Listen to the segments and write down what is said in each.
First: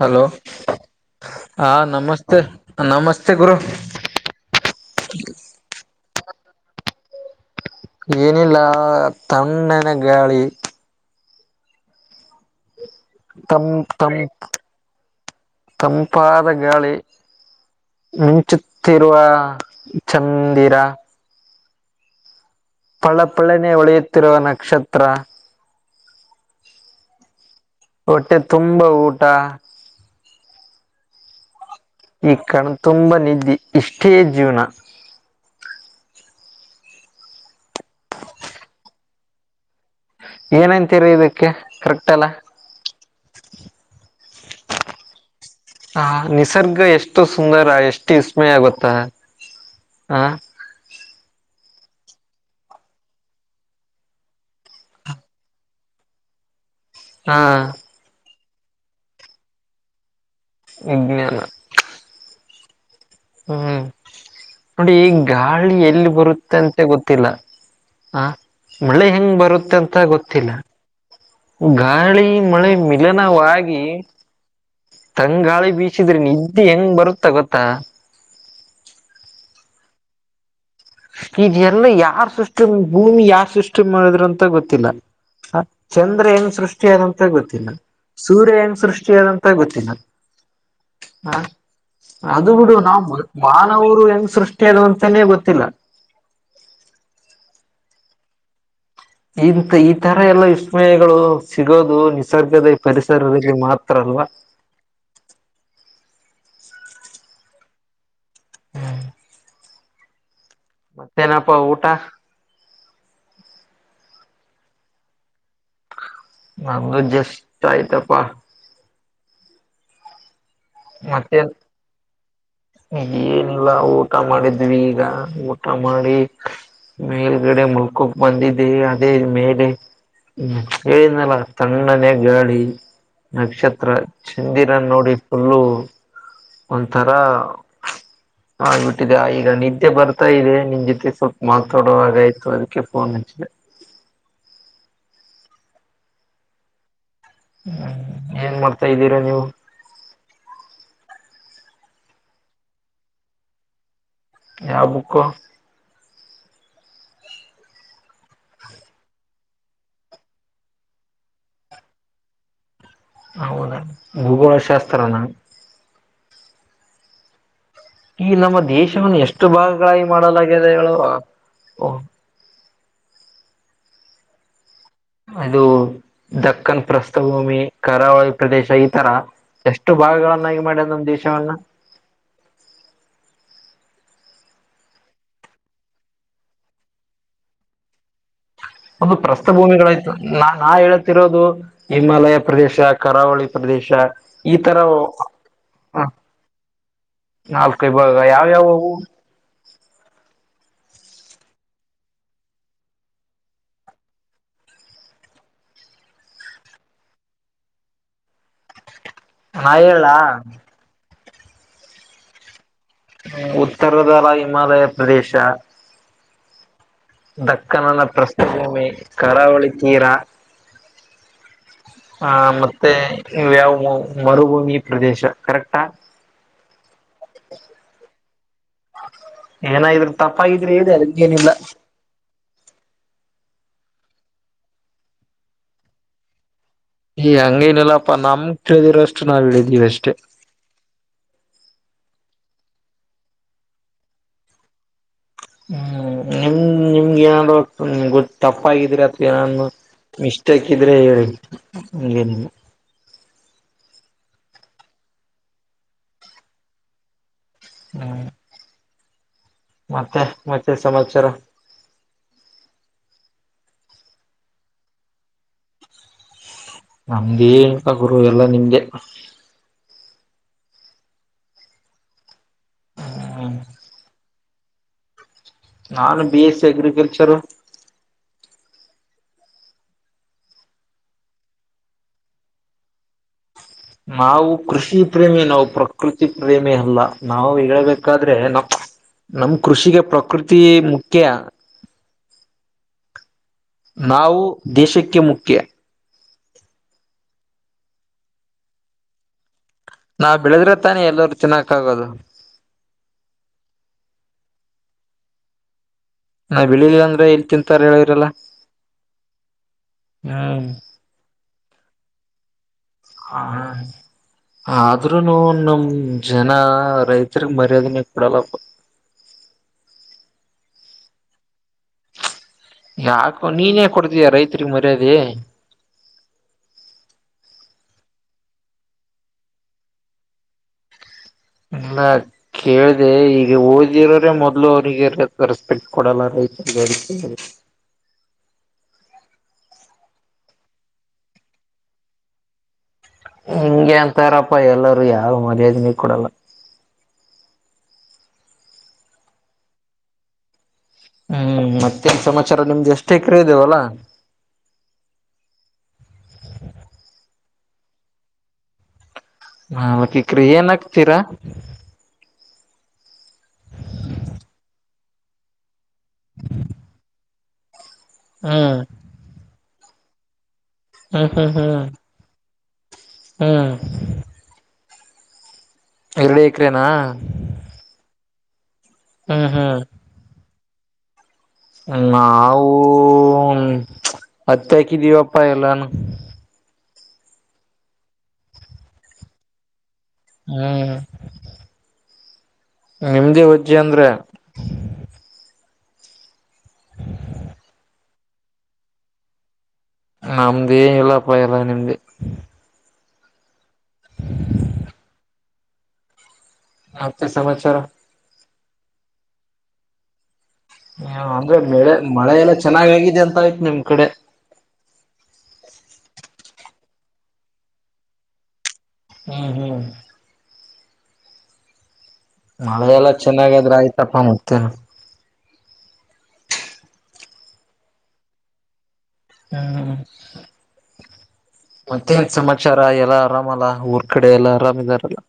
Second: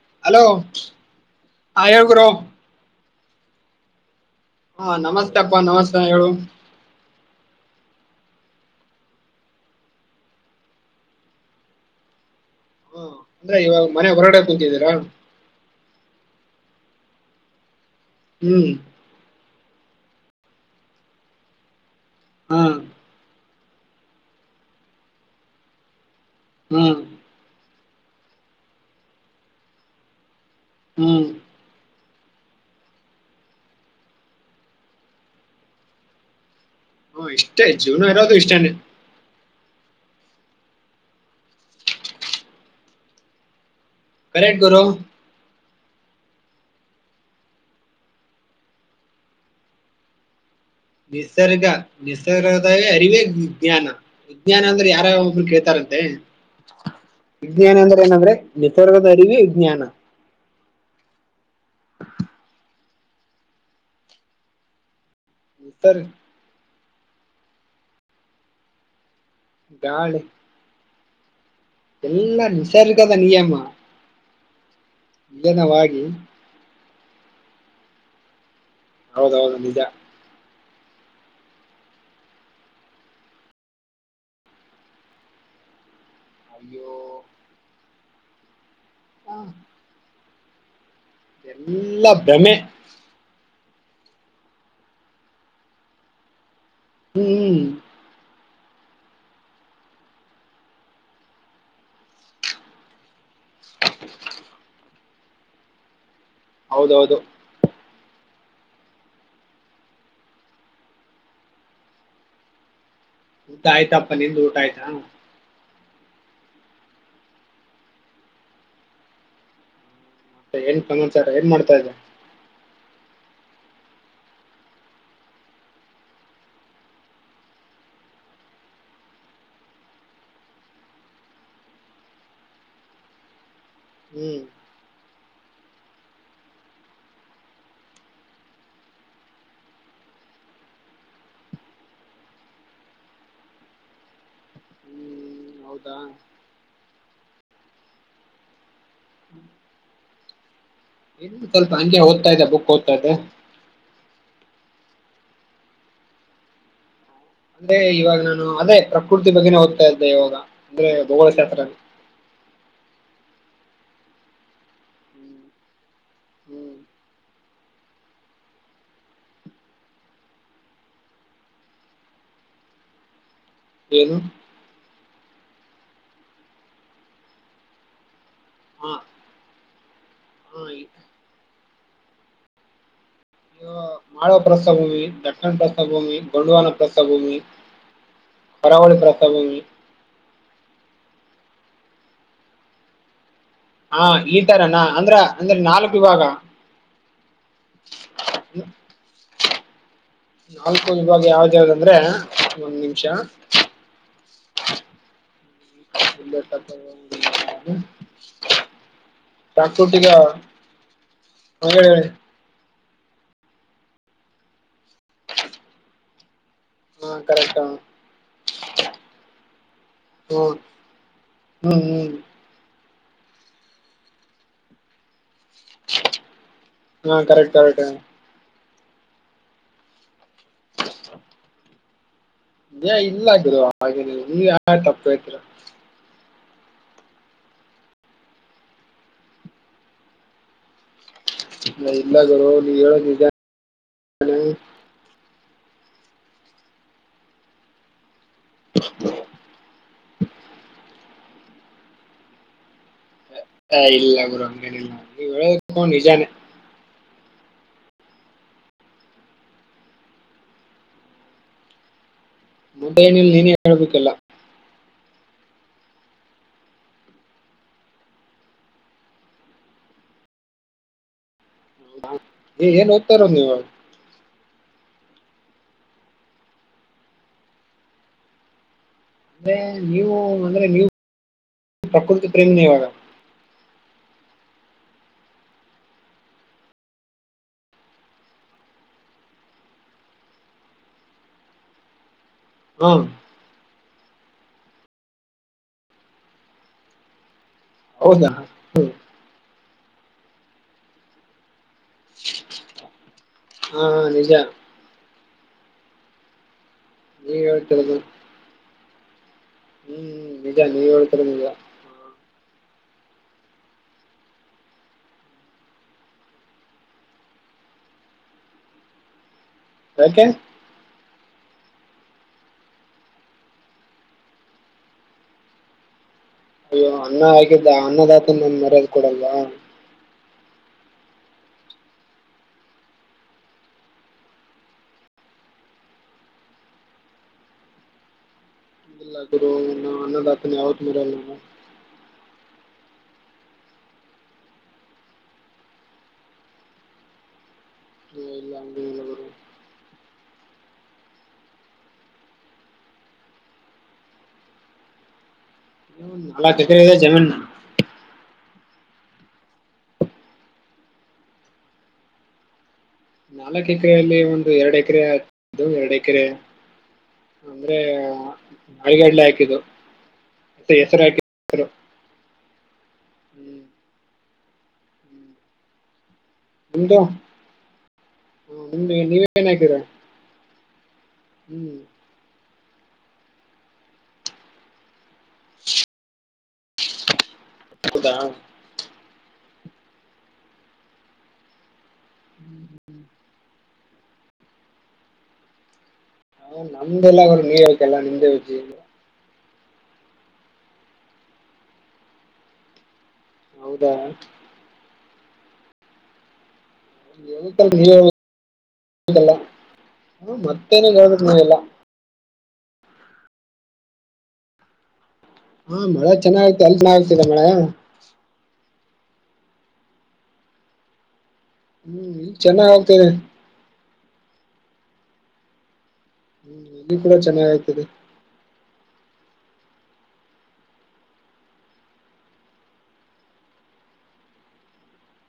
Hello ಹಾ ಹೇಳ್ ಗುರು ನಮಸ್ತೆ ನಮಸ್ತೆ ಗುರು ಹಾ ನಮಸ್ತೆ ಅಪ್ಪಾ ನಮಸ್ತೆ ಹೇಳು ಏನಿಲ್ಲ ತ್ಣನ ಗಾಳಿ ಹ ಅಂದ್ರೆ ತಂ ಇವಾಗ ಮನೆ ತಂ ಹೊರಗಡೆ ಕುಂತಿದ್ದೀರಾ ತಂಪಾದ ಗಾಳಿ ಹ್ಮ್ ಮಿಂಚುತ್ತಿರುವ ಚಂದಿರ ಹ್ಮ ಪಳ್ಳ ಪಳ್ಳನೇ ಉಳಿಯುತ್ತಿರುವ ನಕ್ಷತ್ರ ಹ್ಮ್ ಹೊಟ್ಟೆ ತುಂಬಾ ಊಟ ಹ್ಮ್ ಈ ಕಣ ತುಂಬಾ ನಿದ್ದೆ ಇಷ್ಟೇ ಜೀವನ ಇಷ್ಟ ಜೂನು ರತ್ತು ಇಷ್ಟಾನ ಏನಂತೀರಿ ಇದಕ್ಕೆ ಕರೆಕ್ಟ್ ಅಲ್ಲ ಕೇಕ್ಟ್ ಗುರೋ ಹ ನಿಸರ್ಗ ಎಷ್ಟು ಸುಂದರ ಎಷ್ಟು ವಿಸ್ಮಯ ಗೊತ್ತಾ ಹ ನಿಸರ್ಗ ನಿಸಿಸರ್ಗದವೇ ಅರಿವೇ ವಿಜ್ಞಾನ ವಿಜ್ಞಾನ ಅಂದ್ರೆ ಯಾರಾವ ಒಬ್ರು ಕೇಳ್ತಾರಂತೆ ಹಾ ವಿಜ್ಞಾನ ಅಂದ್ರೆ ಏನಂದ್ರೆ ನಿಸರ್ಗದ ಅರಿವಿ ವಿಜ್ಞಾನ ವಿಜ್ಞಾನ ಹ್ಮ್ ನೋಡಿ ಈ ಗಾಳಿ ನಿಸರ್ಗ ಎಲ್ಲಿ ಬರುತ್ತೆಂತ ಗೊತ್ತಿಲ್ಲ ಆ ಮಳೆ ಹೆಂಗ್ ಬರುತ್ತೆ ಅಂತ ಗಾಳಿ ಗೊತ್ತಿಲ್ಲ ಗಾಳಿ ಎಲ್ಲಾ ಮಳೆ ನಿಸರ್ಗದ ನಿಯಮ ಮಿಲನವಾಗಿ ತಂಗಾಳಿ ನಿಯಮವಾಗಿ ಬೀಸಿದ್ರಿ ನಿದ್ದೆ ಹೆಂಗ್ ಬರುತ್ತೆ ಗೊತ್ತಾ ಹೌದೌದು ನಿಜ ಇಲ್ಲ ಯಾರ್ ಸೃಷ್ಟಿ ಭೂಮಿ ಯಾರ್ ಸೃಷ್ಟಿ ಮಾಡಿದ್ರು ಅಂತ ಗೊತ್ತಿಲ್ಲ ಚಂದ್ರ ಹೆಂಗ್ ಅಯ್ಯೋ ಸೃಷ್ಟಿಯಾದಂತ ಗೊತ್ತಿಲ್ಲ ಸೂರ್ಯ ಹೆಂಗ್ ಸೃಷ್ಟಿಯಾದಂತ ಗೊತ್ತಿಲ್ಲ ಹ ಎಲ್ಲಾ ಅದು ಭ್ರಮೆ ಬಿಡು ನಾವು ಮಾನವರು ಹೆಂಗ್ ಸೃಷ್ಟಿ ಆದ್ವು ಅಂತನೇ ಗೊತ್ತಿಲ್ಲ ಹ್ಮ್ ಇಂತ ಈ ತರ ಎಲ್ಲ ವಿಸ್ಮಯಗಳು ಸಿಗೋದು ನಿಸರ್ಗದ ಪರಿಸತಿ ಮಾತ್ರ ಅಲ್ವಾ ಹೌದೌದು ಹ್ಮ್ ಮತ್ತೇನಪ್ಪ ಊಟ ಊಟ ಆಯ್ತಪ್ಪ ನಿಂದು ಊಟ ಆಯ್ತಾ ನಮ್ದು ಜಸ್ಟ್ ಆಯ್ತಪ್ಪಾ ಮತ್ತೆ ಏನ್ ಸಮಾಚಾರ ಏನ್ ಮತ್ತೇನ್ ಮಾಡ್ತಾಯಿದ್ರಿ ಏನಿಲ್ಲ ಊಟ ಮಾಡಿದ್ವಿ ಈಗ ಊಟ ಮಾಡಿ ಮೇಲ್ಗಡೆ ಮುಲ್ಕಕ್ಕೋ ಬಂದಿದ್ದೆನಿ ಅದೇ ಮೇಲೆ ಹ್ಮ್ ಹೇಳಿದ್ನಲ್ಲ ತಣ್ಣನೇ ಗಾಳಿ ನಕ್ಷತ್ರ ಹ್ಮ್ ಚಂದಿರನ್ ನೋಡಿ ಫುಲ್ಲು ಒಂಥರ ಆಬಿಟ್ಟಿದೆ ಈಗ ನಿದ್ದೆ ಬರ್ತಾ ಇದೆ ನಿನ್ ಜೊತೆ ಸ್ವಲ್ಪ ಮಾತಾಡೋಗ ಆಯ್ತು ಅದಕ್ಕೆ ಫೋನ್ [unintelligible] ಹ್ಮ್ ಹೌದಾ ಹ್ಮ್ ಏನ್ ಮಾಡ್ತಾ ಇದ್ದೀರಾ ನೀವು. ಸ್ವಲ್ಪ ಹಂಗೆ ಓದ್ತಾ ಇದೆ ಬುಕ್ ಓದ್ತಾಯಿದ್ದೆ. ಯಾವ ಬುಕ್ ಅಂದ್ರೆ ಇವಾಗ ನಾನು ಅದೇ ಪ್ರಕೃತಿ ಬಗ್ಗೆನೆ ಓದ್ತಾಯಿದೆ ಇದ್ದೆ ಇವಾಗ ಅಂದ್ರೆ ಭುಗೋಳ ಶಾಸ್ತ್ರ. ಹೌದ ಭೂಗೋಳಶಾಸ್ತ್ರನಾ. ಹ್ಮ್ ಈ ನಮ್ಮ ದೇಶವನ್ನು ಎಷ್ಟು ಭಾಗಗಳಾಗಿ ಮಾಡಲಾಗಿದೆ ಹೇಳುವ ಏನು ಇದು ದಕ್ಕನ್ ಪ್ರಸ್ಥಭೂಮಿ ಕರಾವಳಿ. ಪ್ರದೇಶ ಈ ಹ ತರ ಎಷ್ಟು ಭಾಗಗಳನ್ನಾಗಿ ಹ ಮಾಡ್ಯದ ನಮ್ಮ ದೇಶವನ್ನ. [unintelligible] ಮಾಳವ ಪ್ರಸ್ತಾಭೂಮಿ ದಕ್ಷಣ ಪ್ರಸ್ತಾಭೂಮಿ ಗೊಂಡುವಾನ ಪ್ರಸ್ತಾಭೂಮಿ. ಒಂದು ಪ್ರಸ್ಥ ಭೂಮಿಗಳಾಯ್ತು ನಾ ನಾ ಹೇಳತಿರೋದು ಹಿಮಾಲಯ ಪ್ರದೇಶ ಕರಾವಳಿ ಪ್ರದೇಶ ಹಾ ಈ ಈತರ ತರನಾ ಅಂದ್ರ ಅಂದ್ರೆ ನಾಲ್ಕು ಹ ವಿಭಾಗ ನಾಲ್ಕೈ ಭಾಗ ಯಾವ ಯಾವವು ನಾಲ್ಕು ವವಿಭಾಗ ಯಾವ್ದ ಯಾವ್ದಂದ್ರೆ ಒಂದ್ ನಿಮಿಷ [inaudible] [unintelligible] ನಾ ಹೇಳ ಹಾ ಹೇಳಿ ಉತ್ತರದ ಹಿಮಾಲಯ ಪ್ರದೇಶ ಹಾ ಕರೆಕ್ಟ್ ದಕ್ಕನನ ಪ್ರಸ್ತ ವಿಮೆ ಕರಾವಳಿ ತೀರ ಹ್ಮ್ ಹ್ಮ್ ಹ್ಮ ಮತ್ತ ಇವುಯವು ಮರುಭೂಮಿ ಪ್ರದೇಶ ಕರೆಕ್ಟಾ ಹಾ ಕರೆಕ್ಟ್ ಕರೆಕ್ ಏನಾಗ್ರರು ತಪ್ಪಾಗಿದ್ರೆ ಹೇಳಿ ಅದಕ್ಕೇನಿಲ್ಲ ಏ ಇಲ್ಲಗ ಹಾಗೆ ನೀವ ಯಾ ತಪ್ಪತರಾ ಹಂಗೇನಿಲ್ಲಪ್ಪ ನಮ ಕೇಳಿದಿರಷ್ಟು ನಾವ ಇಡಿದೀವಿ ಅಷ್ಟೇ ಹೇ ಇಲ್ಲ ಗುರು ನೀನು ಹೇಳುದು ನಿಜಾನೇ ಹ್ಮ್ ನಿಮ ನಿಮ್ಗೆ ಏನಾದ್ ಗೊ ಟಫ್ ಆಗಿದ್ರೆ ಅಥ ಏನು ಮಿಸ್ಟೇಕ್ ಇದ್ರೆ ಹೇಳಿ ಹಗೆ ಹ ಇಲ್ಲ ಗುರು ಹಂಗೇನಿಲ್ಲ ನೀವ್ ಹೇಳದೊಂಡ ನಿಜಾನೇ ಹ್ಮ್ [inaudible] ಮತ್ತೆ ಮತ್ತೆ ಸಮಾಚಾರ ಮುದೆ ನಿಲ್ಲ ನೀನೇ ಹೇಳ್ಬೇಕಲ್ಲ ನಮ್ದೇಳ್ತ ಗುರು ಎಲ್ಲಾ ನಿಮ್ಗೆ ಏನ್ ಓದ್ತಾ ಇರೋದು ಹ್ಮ್ ನೀವು ನಾನು ಬಿ ಎಸ್ ಸಿ ಅಗ್ರಿಕಲ್ಚರ್ ಅಂದ್ರೆ ನೀವು ಮನೆಯಲಿ ಪ್ರಕೃತಿ ಪ್ರೇಮ್ನ ಇವಾಗ ನಾವು ಕೃಷಿ ಪ್ರೇಮಿ ನಾವು ಪ್ರಕೃತಿ ಪ್ರೇಮಿ ಅಲ್ಲ ನಾವು ಹೇಬೇಕಾದ್ರೆ ನಮ್ ನಮ್ ಕೃಷಿಗೆ ಪ್ರಕೃತಿ ಮುಖ್ಯ ಹ್ಮ ನಾವು ದೇಶಕ್ಕೆ ಮುಖ್ಯ ಹೌದಾ ಹ ನಾವ್ ಬೆಳೆದಿರ ತಾನೇ ಎಲ್ಲೂ ತಿನ್ನಕ್ ಆಗೋದು ಹಾ ನಿಜ ನಾ ಬೆಳಿಲಿಲ್ಲ ಅಂದ್ರೆ ನೀವ್ ಎಲ್ಲಿ ತಿಂತಾರೆ ಹೇಳಿದರಲ್ಲಾ ಹ್ಮನಿಜ ನೀವ ಹೇಳ್ತರ ನಿಜ ಹಾ ಹ ಆದ್ರೂನು ನಮ್ ಜನ ರೈತರ್ಗ್ ಮರ್ಯಾದನೆ ಕೊಡಲ್ಲಪ್ಪ [inaudible] ಓಕೆ ಯಾಕೋ ನೀನೇ ಕೊಡ್ತೀಯ ರೈತರಿಗ್ ಮರ್ಯಾದಿ ಅಯ್ಯೋ ಅನ್ನ ಹಾಕಿದ್ದ ಅನ್ನದಾತನ ಮರ್ಯದ್ ಕೊಡಲ್ವಾ ಹ್ಮಲ್ಲಾ ಕೇಳ್ದ ಈಗ ಓದಿರೋರೆ ಮೊದ್ಲು ಅವ್ರಿಗೆ ರೆಸ್ಪೆಕ್ಟ್ ಕೊಡಲ್ಲ ರೈತ [inaudible] ಇಲ್ಲ ಗುರು ಅನ್ನದತನ ಯಾವತ್ ಮರಲ್ಲ ಹಿಂಗಗೆ ಅಂತಾರಪ್ಪ ಎಲ್ಲರುೂ ಯಾವ ಮರ್ಯಾದೆ ನೀ ಕೊಡಲ್ಲ ನಾವು ಇಲ್ಲ ಹಂಗೆ ಇಲ್ಲ ಗುರು ಹ್ಮ್ ಮತ್ತೆನ್ ಸಮಾಚಾರ ನಿಮ್ದ ಎಷ್ಟ ಎಕರೆ ಇದೆ ಹೊಲ ಎ ಜಮೀನ್ ನಾಲ್ಕು ಎಕರೆ ಎನ್ ಹಾಕ್ತೀರಾ ನಾಲ್ಕು ಎಕರೆಯಲ್ಲಿ ಒಂದು ಎರಡು ಎಕರೆು ಎರಡು ಎಕರೆ ಅಂದ್ರೆ ಹ್ಮ್ [unintelligible] ಮತ್ತೆ ಹೆಸರು ಹಾಕಿ ಹ್ಮ್ ಹ್ಮ್ ಹೆಸರು ಹ್ಮ್ ಹ್ಮ್ ಹ್ಮ್. ಎರಡು ಎಕರೆನಾ ನಿಮ ನೀವ ಹ್ಮ್ ಏನ್ತೀರಾ ಹ್ಮ ಅತ್ಯ ಕ ದವಪ್ಪ ಎಲ್ಲಾನ ಹೌದ ಹ್ಮ್ ಜಅಂದ್ರೆ ಹಾ ನಮ್ದೆಲ್ಲ ಅವರು ನೀರ್ ಹೋಗತಲ್ಲಾ ನಿಮ್ದೇ ಹಿ ನಮ್ದೇನ್ ಇಲ್ಲಪ್ಪ ಎಲ್ಲ ನಿಮ್ದೇ ಹೌದಾ ಮತ್ತೆ ಸಮಾಚಾರ ಏನಿಲ್ಲ ಮತ್ತೆ ಹ ಅಂದ್ರೆ ಬೆಳೆ ಮಳೆ ಎಲ್ಲಾ ಚೆನ್ನಾಗ್ ಆಗಿದೆ ಅಂತ ಆಯತು ನಿಮ್ ಕಡೆ ಹಾ ಮಳೆ ಚೆನ್ನಾಗತಿ ಅಲ್ ಚಗ ಆಗ್ತಿದೆ ಮಳೆ ಹ್ಮ್ ಹ್ಮ್ ಹ್ಮ್ ಇಲ್ಲಿ ಚೆನ್ನಾಗ್ ಮಳವೆ ಆಗ್ತಿದೆ ಎಲ್ಲ ಚೆನ್ನಾಗಾದ್ರೆ ಆಯ್ತಪ್ಪ ಮತ್ತೆ ಹ್ಮ್ ಇ ಕೂಡ ಚೆನ್ನಾಗಯ್ತದೆ ಹ್ಮ ಮತ್ತೆ ಸಮಾಚಾರ ಎಲ್ಲಾ ಆರಾಮಲ್ಲ ಊರ್ ಕಡೆ ಎಲ್ಲಾ ಆರಾಮ ಇದಿದಾರಲ್ಲ [inaudible]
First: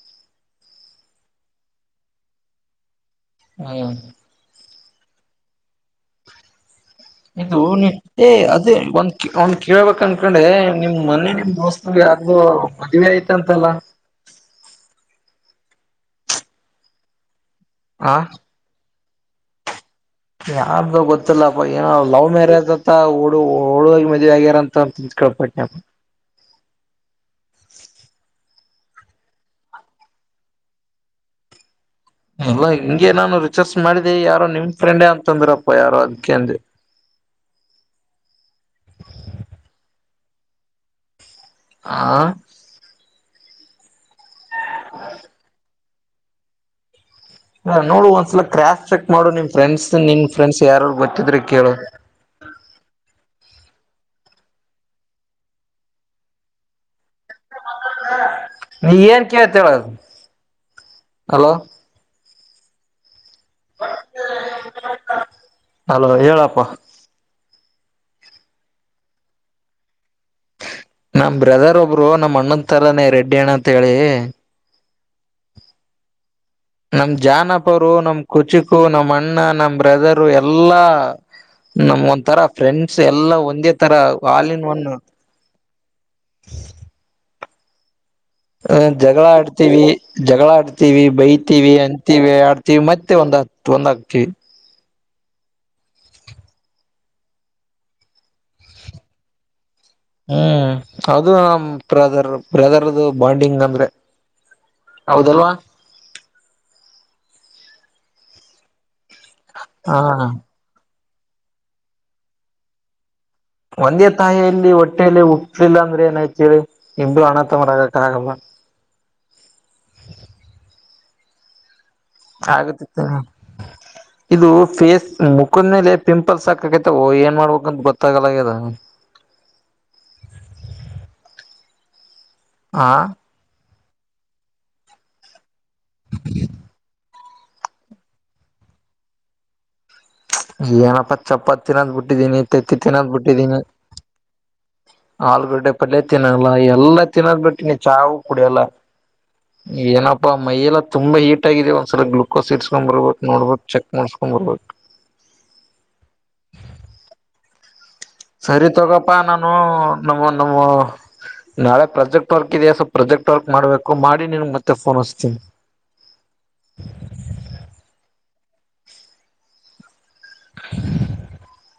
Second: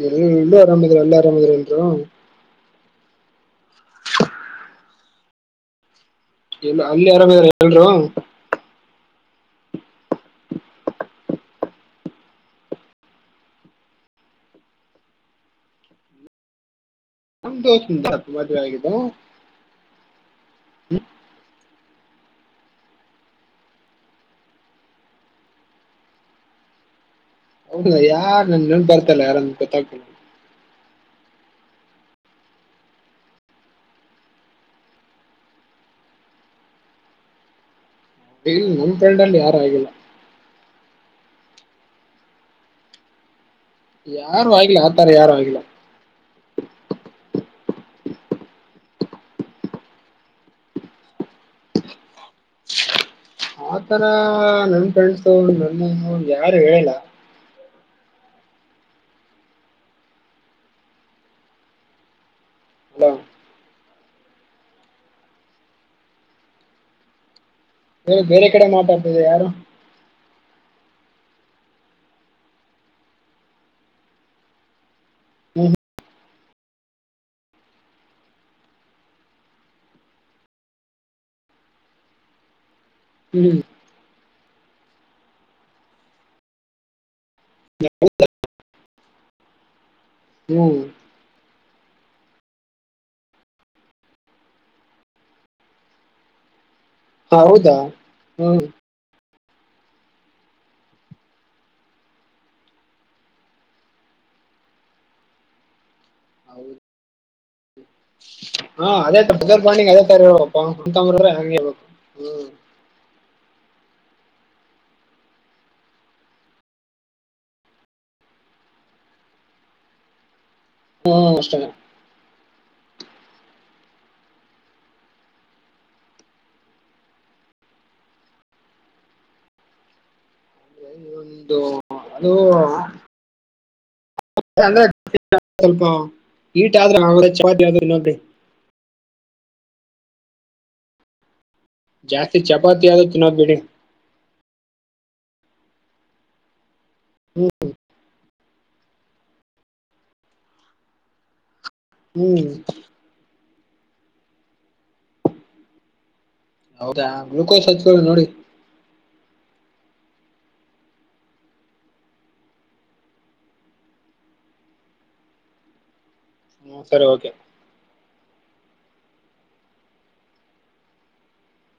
ಲ್ಲ ಎಲ್ಲೂ ಆರಾಮದರು ಅಲ್ಲ ಆರಾಮದರುಂದ ಹ್ಮ ಎಲ್ಲ ಅಲ್ಲಿ ಆರಾಮಿದ್ರ ಎಲ್ರು ಇದುಏ ಅದೇ ಒ ಅವ್ನ್ ಕೇಳ್ಬೇಕ ಅನ್ಕೊಂಡೆ ನಿಮ್ ಮನೆ ನಿಮ್ ದೋಸ್ತ ಯಾರ್ದು ಮದ್ವೆ ಆಯ್ತು ಅಂತಲ್ಲ [inaudible] ನಮ ದೋಸ್ತನ ಆ ಮದ್ವೆ ಆಗಿದೆ ಯಾವ್ದ ಗೊತ್ತಿಲ್ಲ ಏನ ಲವ್ ಮ್ಯಾರೇಜ್ ಅತ್ತ ಓಡು ಹಓಡು ಮದಿ ಆಗ್ಯಾರ ಅಂತಂತ ತಿಕೇಳ್ಪಟ್ನೆ [inaudible] ಹೌದ ಯಾ ನನ್ ನ ಬರ್ತಲ್ಲ ಯಾರಂದ ಗೊತ್ತಾಗ್ತ ಎಲ್ಲ ಹಿಂಗೆ ನಾನು ರಿಚರ್ಚ್ ಮಾಡಿದೆ ಯಾರೋ ನಿಮ್ ಫ್ರೆಂಡೇ ಅಂತಂದ್ರಪ್ಪ ಯಾರೋ ಅದ್ಕಂದ ಹ್ಮ ಇ ನಮಡಲ್ಲಿ ಯಾರು ಆಗಿಲ್ಲ ಆ ಯಾರು ಆಗಿಲ್ಲ ಆತರ ಯಾರು ಆಗಿಲ್ಲ ಹ ನೋಡು ಒಂದ್ಸಲ ಕ್ರಾಶ್ ಚೆಕ್ ಮಾಡು ನಿಮ್ ಫ್ರೆಂಡ್ಸ್ ನಿಮ್ ಫ್ರೆಂಡ್ಸ್ ಯಾರಾರು ಗೊತ್ತಿದ್ರೆ ಕೇಳು [inaudible] ಆತರ ನನ್ ಫ್ರೆಂಡ್ಸ್ ಅವರು ನನ್ನನೋ ಯಾರು ಹೇಳಲ್ಲ ನೀ ಏನ್ ಕೇಳ್ತ ಹೇಳದು ಅಲೋ ಹಲೋ ಅಲೋ ಹೇಳಪ್ಪ ಬೇರೆ ಕಡೆ ಮಾತಾಡ್ತಿದೆ ಯಾರು ನಮ್ಮ್ ಬ್ರದರ್ ಒಬ್ರು ನಮ್ ಅಣ್ಣನ್ ತರಾನೇ ರೆಡ್ಡಿ ಣ ಅಂತ ಹೇಳಿ ಹ್ಮ ಹ ನಮ ಜಾನಪರು ನಮ್ ಕುಚಕು ನಮ್ ಅಣ್ಣ ನಮ ಬ್ರದರು ಎಲ್ಲಾ ನಮ್ ಒಂಥರ ಫ್ರೆಂಡ್ ಎಲ್ಲಾ ಹ್ಮ್ ಒಂದೇ ತರ ಹಾಲಿನ ಒವನ್ನು ಹ ಹ ಜಗಳ ಆಡ್ತೀವಿ ಜಗಳ ಹ್ಮ್ ಆಡ್ತೀವಿ ಬೈ ಹವಿ ಅಂತೀವಿ ಆಡ್ತೀವಿ ಮತ್ತೆ ಒಂದ್ ಒಂದ್ ಹಕ್ತಿವಿ ಹ ಹೌದಾ ಹ್ಮ್ ಹ್ಮ್ ಅದು ಬ್ರದರ್ ಬ್ರದರ್ದು ಬಾಂಡಿಂಗ್ ಅಂದ್ರೆ ಹೌದಲ್ವಾ ಹೌದು ಹಾ ಅದೇ ಬದರ್ಪಾಣಿಗೆ ಹಾ ಅದೇ ತರಪಾ [unintelligible] ಹಂಗಿರ್ಬೇಕು ಹ್ಮ್ ಒಂದೇ ತಾಯಿಯ ಇಲ್ಲಿ ಹೊಟ್ಟೇೆಯಲ್ಲಿ ಹಟ್ಲಿಲ್ಲ ಅಂದ್ರೆ ಏನಾಯ್ತಿರಿ ಇಮರು ಅಣ ತಮರ ಆಗಕ ಆಗಲ್ಲ [inaudible] ಹ್ಮ ಅಷ್ಟ ಆಗುತ್ತಿತ್ತು ಇದು ಫೇಸ್ ಮುಖದ ಮೇಲೆ ಪಿಂಪಲ್ಸ್ ಹಕಕೈತ ಏನ್ ಮಾಡ್ಬೇಕಂತ ಗೊತ್ತಾಗಲ್ಲಾಗದ ಹ ಒಂದು ಅದು ಆ [unintelligible] ಏನಪ್ಪ ಚಪ್ಪತ್ ತಿನೋದ್ ಬಿಟ್ಟಿದ್ದೀನಿ ಜಾಸ್ತಿ ಇತ್ತ ಇತ್ತಿ ಚಪಾತಿ ಆದ್ರೂ ತಿನೋದ್ ತಿನ್ನೋದ್ ಬಿಡಿ ಬಿಟ್ಟಿದ್ದೀನಿ ಆಲೂಗಡ್ಡೆ ಪಲ್ಯ ತಿನ್ನಲ್ಲ ಎಲ್ಲಾ ತಿನ್ನೋದ್ ಹ್ಮ್ ಬಿಟ್ಟ ನೀ ಚಾಹ ಕುಡಿಯಲ್ಲ ಏನಪ್ಪಾ ಮೈಯೆಲ್ಲ ತುಂಬಾ ಹೀಟ್ ಆಗಿದೆ ಒಂದ್ಸಲ ಹ್ಮ್ ಗ್ಲುಕೋಸ್ ಇರ್ಸ್ಕೊಂಡ್ ಬರ್ಬತ್ ನೋಡ್ಬೋು ಚೆಕ್ ಮಾಡಸ್ಕೊಂಡ್ ಬರ್ಬೇಕು ಹೌದಾ ಗ್ಲಲುಕೋಸ್ ಸರಿ ತಗಪ್ಪಾ ನಾನು ನಮ್ಮ ನಮ್ಮ ನಾಳೆ ಪ್ರಾಜೆಕ್ಟ್ ವರ್ಕ್ ಇದೆಯ ಸೊ ಪ್ರಾಜೆಕ್ಟ್ ವರ್ಕ್ ಮಾಡ್ಬೇಕು ಮಾಡಿ ನಿನ್ ಮತ್ತೆಫೋನ್ ಹೊಿಸ್ತೀನಿ ಹ್ಮ ಹ್ಮ ಸರಿ ಓಕೆ [inaudible]